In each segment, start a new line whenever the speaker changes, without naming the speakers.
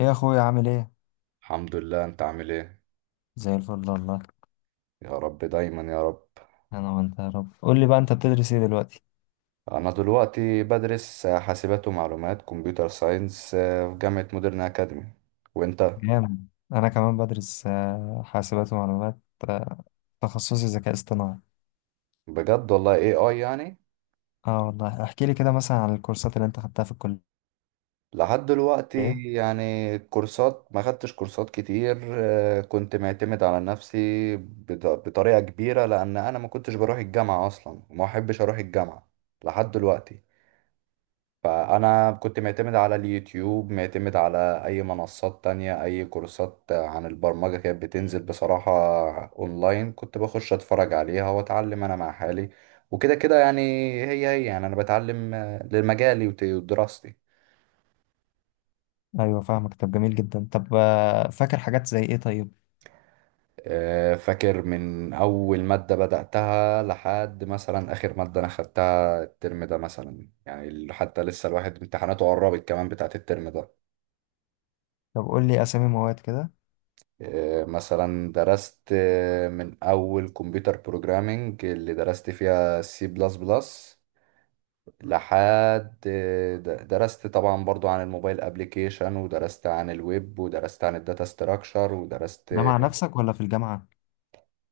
ايه يا اخويا عامل ايه؟
الحمد لله، انت عامل ايه؟
زي الفل والله.
يا رب دايما يا رب.
انا وانت يا رب، قول لي بقى انت بتدرس ايه دلوقتي؟
انا دلوقتي بدرس حاسبات ومعلومات كمبيوتر ساينس، في جامعة مودرن اكاديمي. وانت؟
جامد، انا كمان بدرس حاسبات ومعلومات. آه، تخصصي ذكاء اصطناعي.
بجد والله، اي اي يعني.
اه والله احكي لي كده مثلا عن الكورسات اللي انت خدتها في الكلية.
لحد دلوقتي يعني كورسات، ما خدتش كورسات كتير، كنت معتمد على نفسي بطريقة كبيرة، لان انا ما كنتش بروح الجامعة اصلا وما احبش اروح الجامعة لحد دلوقتي. فأنا كنت معتمد على اليوتيوب، معتمد على أي منصات تانية. أي كورسات عن البرمجة كانت بتنزل بصراحة أونلاين، كنت بخش أتفرج عليها وأتعلم أنا مع حالي، وكده كده يعني. هي يعني أنا بتعلم، لمجالي ودراستي.
ايوه فاهمك. طب جميل جدا. طب فاكر حاجات زي ايه طيب؟
فاكر من أول مادة بدأتها لحد مثلا آخر مادة أنا خدتها الترم ده، مثلا يعني، حتى لسه الواحد امتحاناته قربت كمان بتاعت الترم ده.
طب قول لي اسامي مواد كده.
مثلا درست، من اول كمبيوتر بروجرامينج اللي درست فيها سي بلس بلس، لحد درست طبعا برضو عن الموبايل ابليكيشن، ودرست عن الويب، ودرست عن الداتا ستراكشر ودرست.
ده مع نفسك ولا في الجامعة؟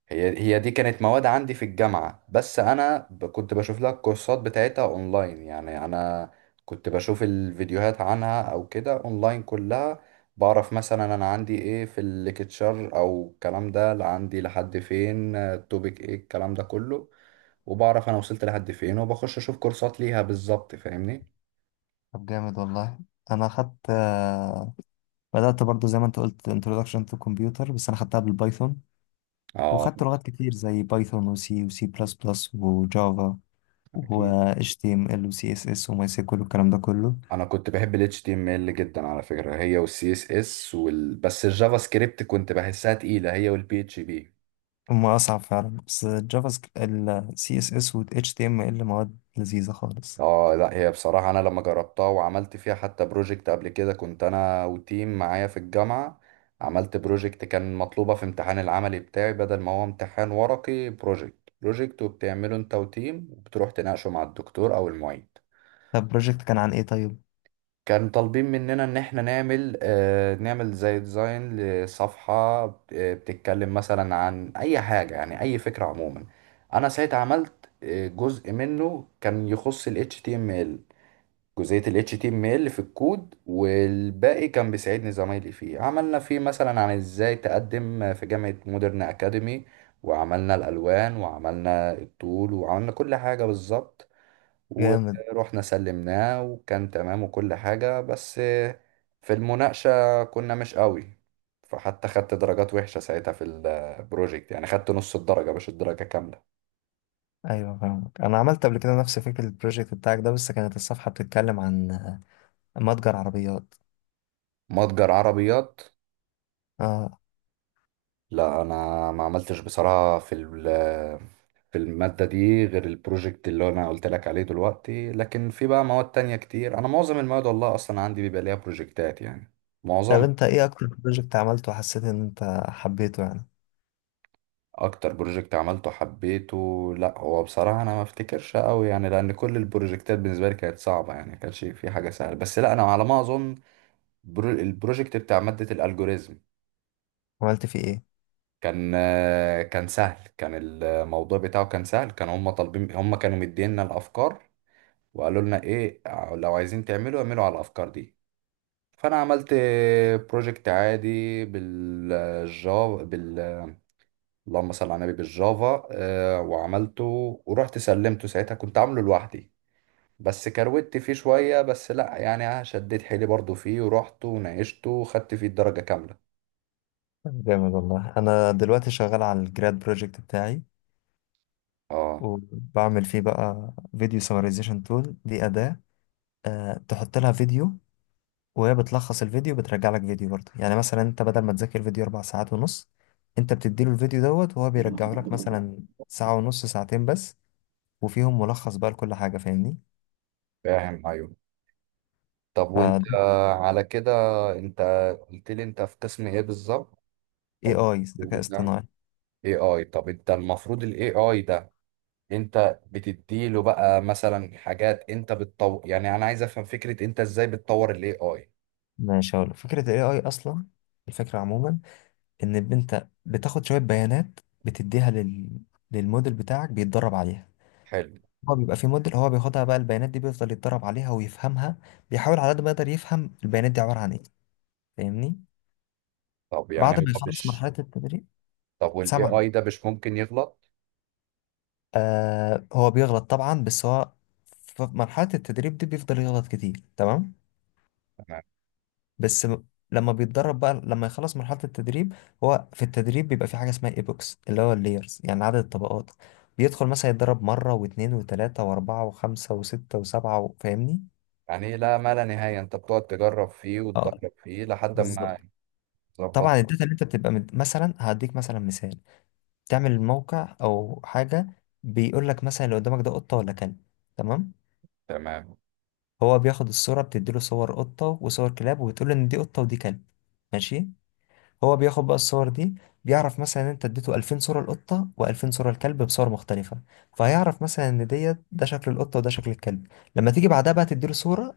هي دي كانت مواد عندي في الجامعة، بس أنا كنت بشوف لها الكورسات بتاعتها أونلاين. يعني أنا كنت بشوف الفيديوهات عنها أو كده أونلاين كلها. بعرف مثلا أنا عندي إيه في الليكتشر أو الكلام ده، لا عندي لحد فين، التوبيك إيه، الكلام ده كله. وبعرف أنا وصلت لحد فين وبخش أشوف كورسات ليها بالظبط. فاهمني؟
طب جامد والله. انا خدت بدأت برضو زي ما انت قلت introduction to computer، بس انا خدتها بالبايثون.
آه.
وخدت لغات كتير زي بايثون وسي وسي بلس بلس وجافا و
أكيد.
HTML و CSS و MySQL والكلام ده كله.
انا كنت بحب ال HTML جدا على فكرة، هي وال CSS وال... بس الجافا سكريبت كنت بحسها تقيلة، هي وال PHP.
هما أصعب فعلا، بس الجافا سكريبت ال CSS و HTML مواد لذيذة خالص.
اه لا، هي بصراحة انا لما جربتها وعملت فيها حتى بروجكت قبل كده، كنت انا وتيم معايا في الجامعة. عملت بروجكت كان مطلوبة في امتحان العملي بتاعي، بدل ما هو امتحان ورقي، بروجكت. بروجكت وبتعمله انت وتيم وبتروح تناقشه مع الدكتور او المعيد.
طب البروجكت كان عن إيه طيب؟
كان طالبين مننا ان احنا نعمل، آه، نعمل زي ديزاين لصفحة، بتتكلم مثلا عن اي حاجة، يعني اي فكرة عموما. انا ساعتها عملت، جزء منه كان يخص ال HTML. جزئية ال HTML في الكود، والباقي كان بيساعدني زمايلي فيه. عملنا فيه مثلا عن ازاي تقدم في جامعة مودرن أكاديمي، وعملنا الألوان، وعملنا الطول، وعملنا كل حاجة بالظبط.
جامد.
ورحنا سلمناه وكان تمام وكل حاجة، بس في المناقشة كنا مش قوي. فحتى خدت درجات وحشة ساعتها في البروجكت، يعني خدت نص الدرجة مش الدرجة كاملة.
أيوة فاهمك. أنا عملت قبل كده نفس فكرة البروجكت بتاعك ده، بس كانت الصفحة بتتكلم عن متجر عربيات.
متجر عربيات.
آه.
لا انا ما عملتش بصراحة في ال... في المادة دي غير البروجكت اللي أنا قلت لك عليه دلوقتي، لكن في بقى مواد تانية كتير. أنا معظم المواد والله أصلا عندي بيبقى ليها بروجكتات يعني،
طب
معظم.
أنت إيه أكتر بروجكت عملته وحسيت إن أنت حبيته يعني؟
أكتر بروجكت عملته حبيته، لأ هو بصراحة أنا ما أفتكرش أوي يعني، لأن كل البروجكتات بالنسبة لي كانت صعبة، يعني ما كانش في حاجة سهلة. بس لأ أنا على ما أظن، البروجكت بتاع مادة الألجوريزم
عملت فيه إيه؟
كان، كان سهل، كان الموضوع بتاعه كان سهل. كانوا هم طالبين، هم كانوا مدينا الأفكار، وقالوا لنا إيه، لو عايزين تعملوا اعملوا على الأفكار دي. فانا عملت بروجكت عادي بالجافا، بال... اللهم صل على النبي، بالجافا، وعملته ورحت سلمته. ساعتها كنت عامله لوحدي، بس كروت فيه شوية، بس لا يعني أنا شديت حيلي برضو فيه، ورحت وناقشته وخدت فيه الدرجة كاملة.
جامد والله. انا دلوقتي شغال على الجراد بروجكت بتاعي،
اه.
وبعمل فيه بقى فيديو سمرايزيشن تول. دي أداة، أه، تحط لها فيديو وهي بتلخص الفيديو، بترجع لك فيديو برضه. يعني مثلا انت بدل ما تذاكر فيديو اربع ساعات ونص، انت بتديله الفيديو دوت وهو بيرجعه لك مثلا ساعة ونص، ساعتين بس، وفيهم ملخص بقى لكل حاجة. فاهمني؟
فاهم، ايوه. طب وانت،
فده
على كده، انت قلت لي انت في قسم ايه بالظبط؟
اي
او
اي ذكاء
بتاع
اصطناعي.
اي اي. طب انت المفروض الاي اي ده، انت بتديله بقى مثلا حاجات انت بتطور. يعني انا عايز افهم فكرة انت ازاي بتطور الاي اي.
ماشي، هقول فكرة الاي اي اصلا. الفكرة عموما ان انت بتاخد شوية بيانات بتديها للموديل بتاعك بيتدرب عليها.
حلو.
هو بيبقى في موديل، هو بياخدها بقى البيانات دي، بيفضل يتدرب عليها ويفهمها. بيحاول على قد ما يقدر يفهم البيانات دي عبارة عن ايه. فاهمني؟
طب يعني
بعد ما
هو
يخلص
مش...
مرحلة التدريب.
طب والاي
سمع.
اي ده مش ممكن يغلط؟
هو بيغلط طبعا، بس هو في مرحلة التدريب دي بيفضل يغلط كتير. تمام.
تمام.
بس لما بيتدرب بقى، لما يخلص مرحلة التدريب، هو في التدريب بيبقى في حاجة اسمها ايبوكس، اللي هو اللايرز يعني عدد الطبقات. بيدخل مثلا يتدرب مرة واثنين وثلاثة وأربعة وخمسة وستة وسبعة فاهمني؟
يعني لا ما لا نهاية، انت بتقعد تجرب فيه
اه،
وتدرب فيه لحد
بالظبط.
ما تظبط
طبعا
فيه.
الداتا اللي انت بتبقى مثلا هديك مثلا مثال، تعمل موقع او حاجه بيقول لك مثلا اللي قدامك ده قطه ولا كلب. تمام.
تمام.
هو بياخد الصوره، بتديله صور قطه وصور كلاب وبتقول له ان دي قطه ودي كلب. ماشي. هو بياخد بقى الصور دي، بيعرف مثلا ان انت اديته 2000 صوره القطه و2000 صوره الكلب بصور مختلفه، فهيعرف مثلا ان ديت ده شكل القطه وده شكل الكلب. لما تيجي بعدها بقى تديله صوره،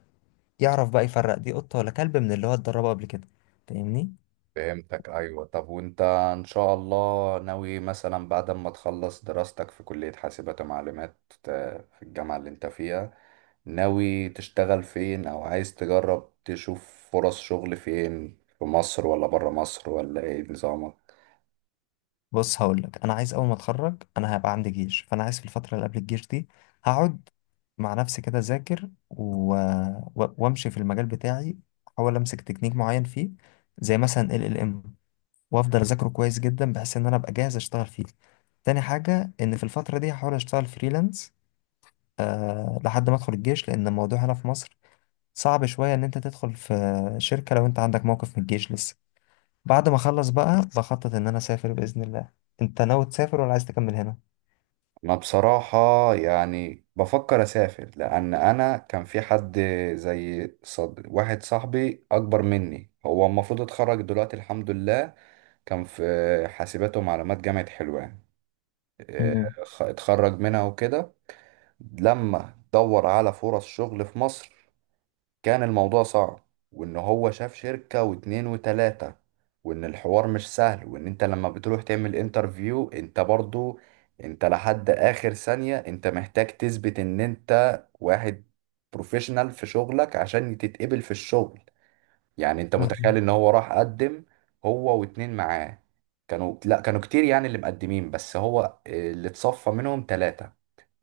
يعرف بقى يفرق دي قطه ولا كلب من اللي هو اتدربه قبل كده. فاهمني؟
فهمتك، ايوه. طب وانت ان شاء الله ناوي مثلا بعد ما تخلص دراستك في كلية حاسبات ومعلومات، في الجامعة اللي انت فيها، ناوي تشتغل فين، او عايز تجرب تشوف فرص شغل فين، في مصر ولا برا مصر، ولا ايه نظامك؟
بص هقول لك، انا عايز اول ما اتخرج انا هبقى عندي جيش، فانا عايز في الفتره اللي قبل الجيش دي هقعد مع نفسي كده اذاكر وامشي في المجال بتاعي، احاول امسك تكنيك معين فيه زي مثلا ال ال ام، وافضل اذاكره كويس جدا بحيث ان انا ابقى جاهز اشتغل فيه. تاني حاجه ان في الفتره دي هحاول اشتغل فريلانس، أه، لحد ما ادخل الجيش، لان الموضوع هنا في مصر صعب شويه ان انت تدخل في شركه لو انت عندك موقف من الجيش لسه. بعد ما اخلص بقى بخطط ان انا اسافر باذن الله. انت ناوي تسافر ولا عايز تكمل هنا؟
انا بصراحة يعني بفكر اسافر، لان انا كان في حد زي واحد صاحبي اكبر مني، هو المفروض اتخرج دلوقتي الحمد لله، كان في حاسبات ومعلومات جامعة حلوان، آه،
مم.
اتخرج منها وكده. لما دور على فرص شغل في مصر كان الموضوع صعب. وان هو شاف شركة واتنين وتلاتة، وان الحوار مش سهل، وان انت لما بتروح تعمل انترفيو انت برضو، انت لحد اخر ثانية انت محتاج تثبت ان انت واحد بروفيشنال في شغلك عشان تتقبل في الشغل. يعني انت متخيل
مم.
ان هو راح قدم هو واتنين معاه، كانوا لا كانوا كتير يعني اللي مقدمين، بس هو اللي اتصفى منهم تلاتة.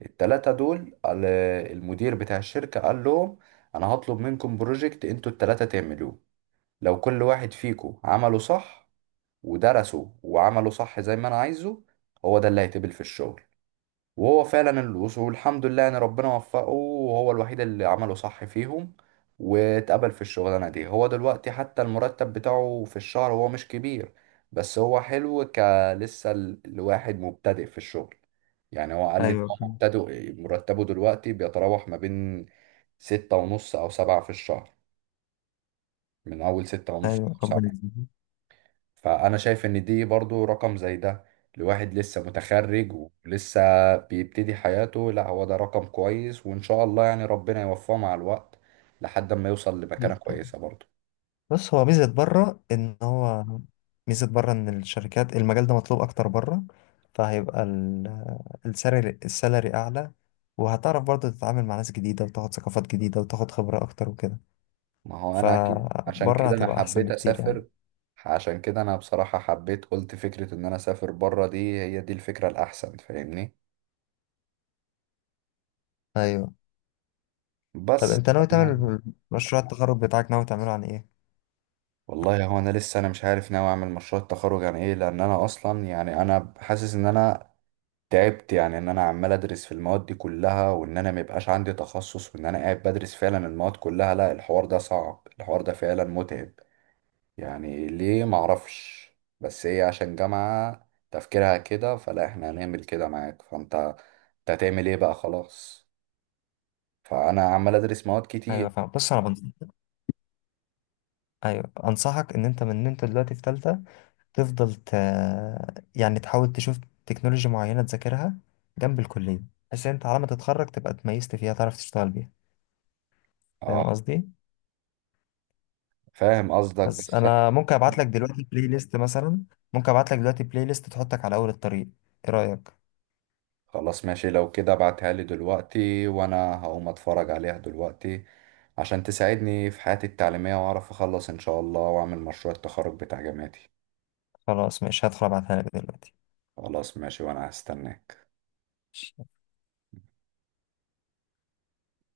التلاتة دول المدير بتاع الشركة قال لهم أنا هطلب منكم بروجكت انتوا التلاتة تعملوه، لو كل واحد فيكم عمله صح ودرسه وعمله صح زي ما أنا عايزه، هو ده اللي هيتقبل في الشغل. وهو فعلا الوصول والحمد لله ان ربنا وفقه، وهو الوحيد اللي عمله صح فيهم، واتقبل في الشغلانه دي. هو دلوقتي حتى المرتب بتاعه في الشهر هو مش كبير، بس هو حلو، كلسه الواحد مبتدئ في الشغل. يعني هو قال لي ان
ايوه.
هو مبتدئ مرتبه دلوقتي بيتراوح ما بين ستة ونص او سبعة في الشهر، من اول ستة ونص
ايوه
او
ربنا
سبعة.
يكرمك.
فأنا شايف إن دي برضو رقم زي ده لواحد لسه متخرج ولسه بيبتدي حياته، لا هو ده رقم كويس، وإن شاء الله يعني ربنا يوفقه مع الوقت لحد ما يوصل لمكانة
جدا.
كويسة برضو.
بص هو ميزه بره ان هو، ميزه بره ان الشركات المجال ده مطلوب اكتر بره، فهيبقى السالري، السالري اعلى، وهتعرف برضه تتعامل مع ناس جديده وتاخد ثقافات جديده وتاخد خبره اكتر وكده.
ما هو أنا أكيد عشان
فبره
كده أنا
هتبقى احسن
حبيت
بكتير يعني.
أسافر. عشان كده أنا بصراحة حبيت، قلت فكرة إن أنا أسافر بره دي هي دي الفكرة الأحسن، فاهمني.
ايوه. طب
بس
انت ناوي
فأنا...
تعمل مشروع التخرج بتاعك، ناوي تعمله عن ايه؟
والله هو أنا لسه أنا مش عارف ناوي أعمل مشروع التخرج عن إيه، لأن أنا أصلا يعني أنا حاسس إن أنا تعبت، يعني ان انا عمال ادرس في المواد دي كلها وان انا ميبقاش عندي تخصص، وان انا قاعد بدرس فعلا المواد كلها، لا الحوار ده صعب، الحوار ده فعلا متعب يعني. ليه؟ معرفش، بس هي عشان جامعة تفكيرها كده فلا احنا هنعمل كده معاك، فانت انت هتعمل ايه بقى؟ خلاص، فانا عمال ادرس مواد
ايوه
كتير.
فاهم. بص انا بنصحك، ايوه انصحك، ان انت من ان انت دلوقتي في تالتة تفضل يعني تحاول تشوف تكنولوجيا معينة تذاكرها جنب الكلية، بحيث ان انت على ما تتخرج تبقى اتميزت فيها، تعرف تشتغل بيها.
اه
فاهم قصدي؟
فاهم قصدك،
بس
بس
انا ممكن ابعت لك دلوقتي بلاي ليست مثلا، ممكن ابعت لك دلوقتي بلاي ليست تحطك على اول الطريق. ايه رأيك؟
خلاص ماشي لو كده ابعتها لي دلوقتي، وانا هقوم اتفرج عليها دلوقتي عشان تساعدني في حياتي التعليمية، واعرف اخلص ان شاء الله واعمل مشروع التخرج بتاع جامعتي.
خلاص ماشي، هدخل ابعتها لك دلوقتي.
خلاص ماشي، وانا هستناك.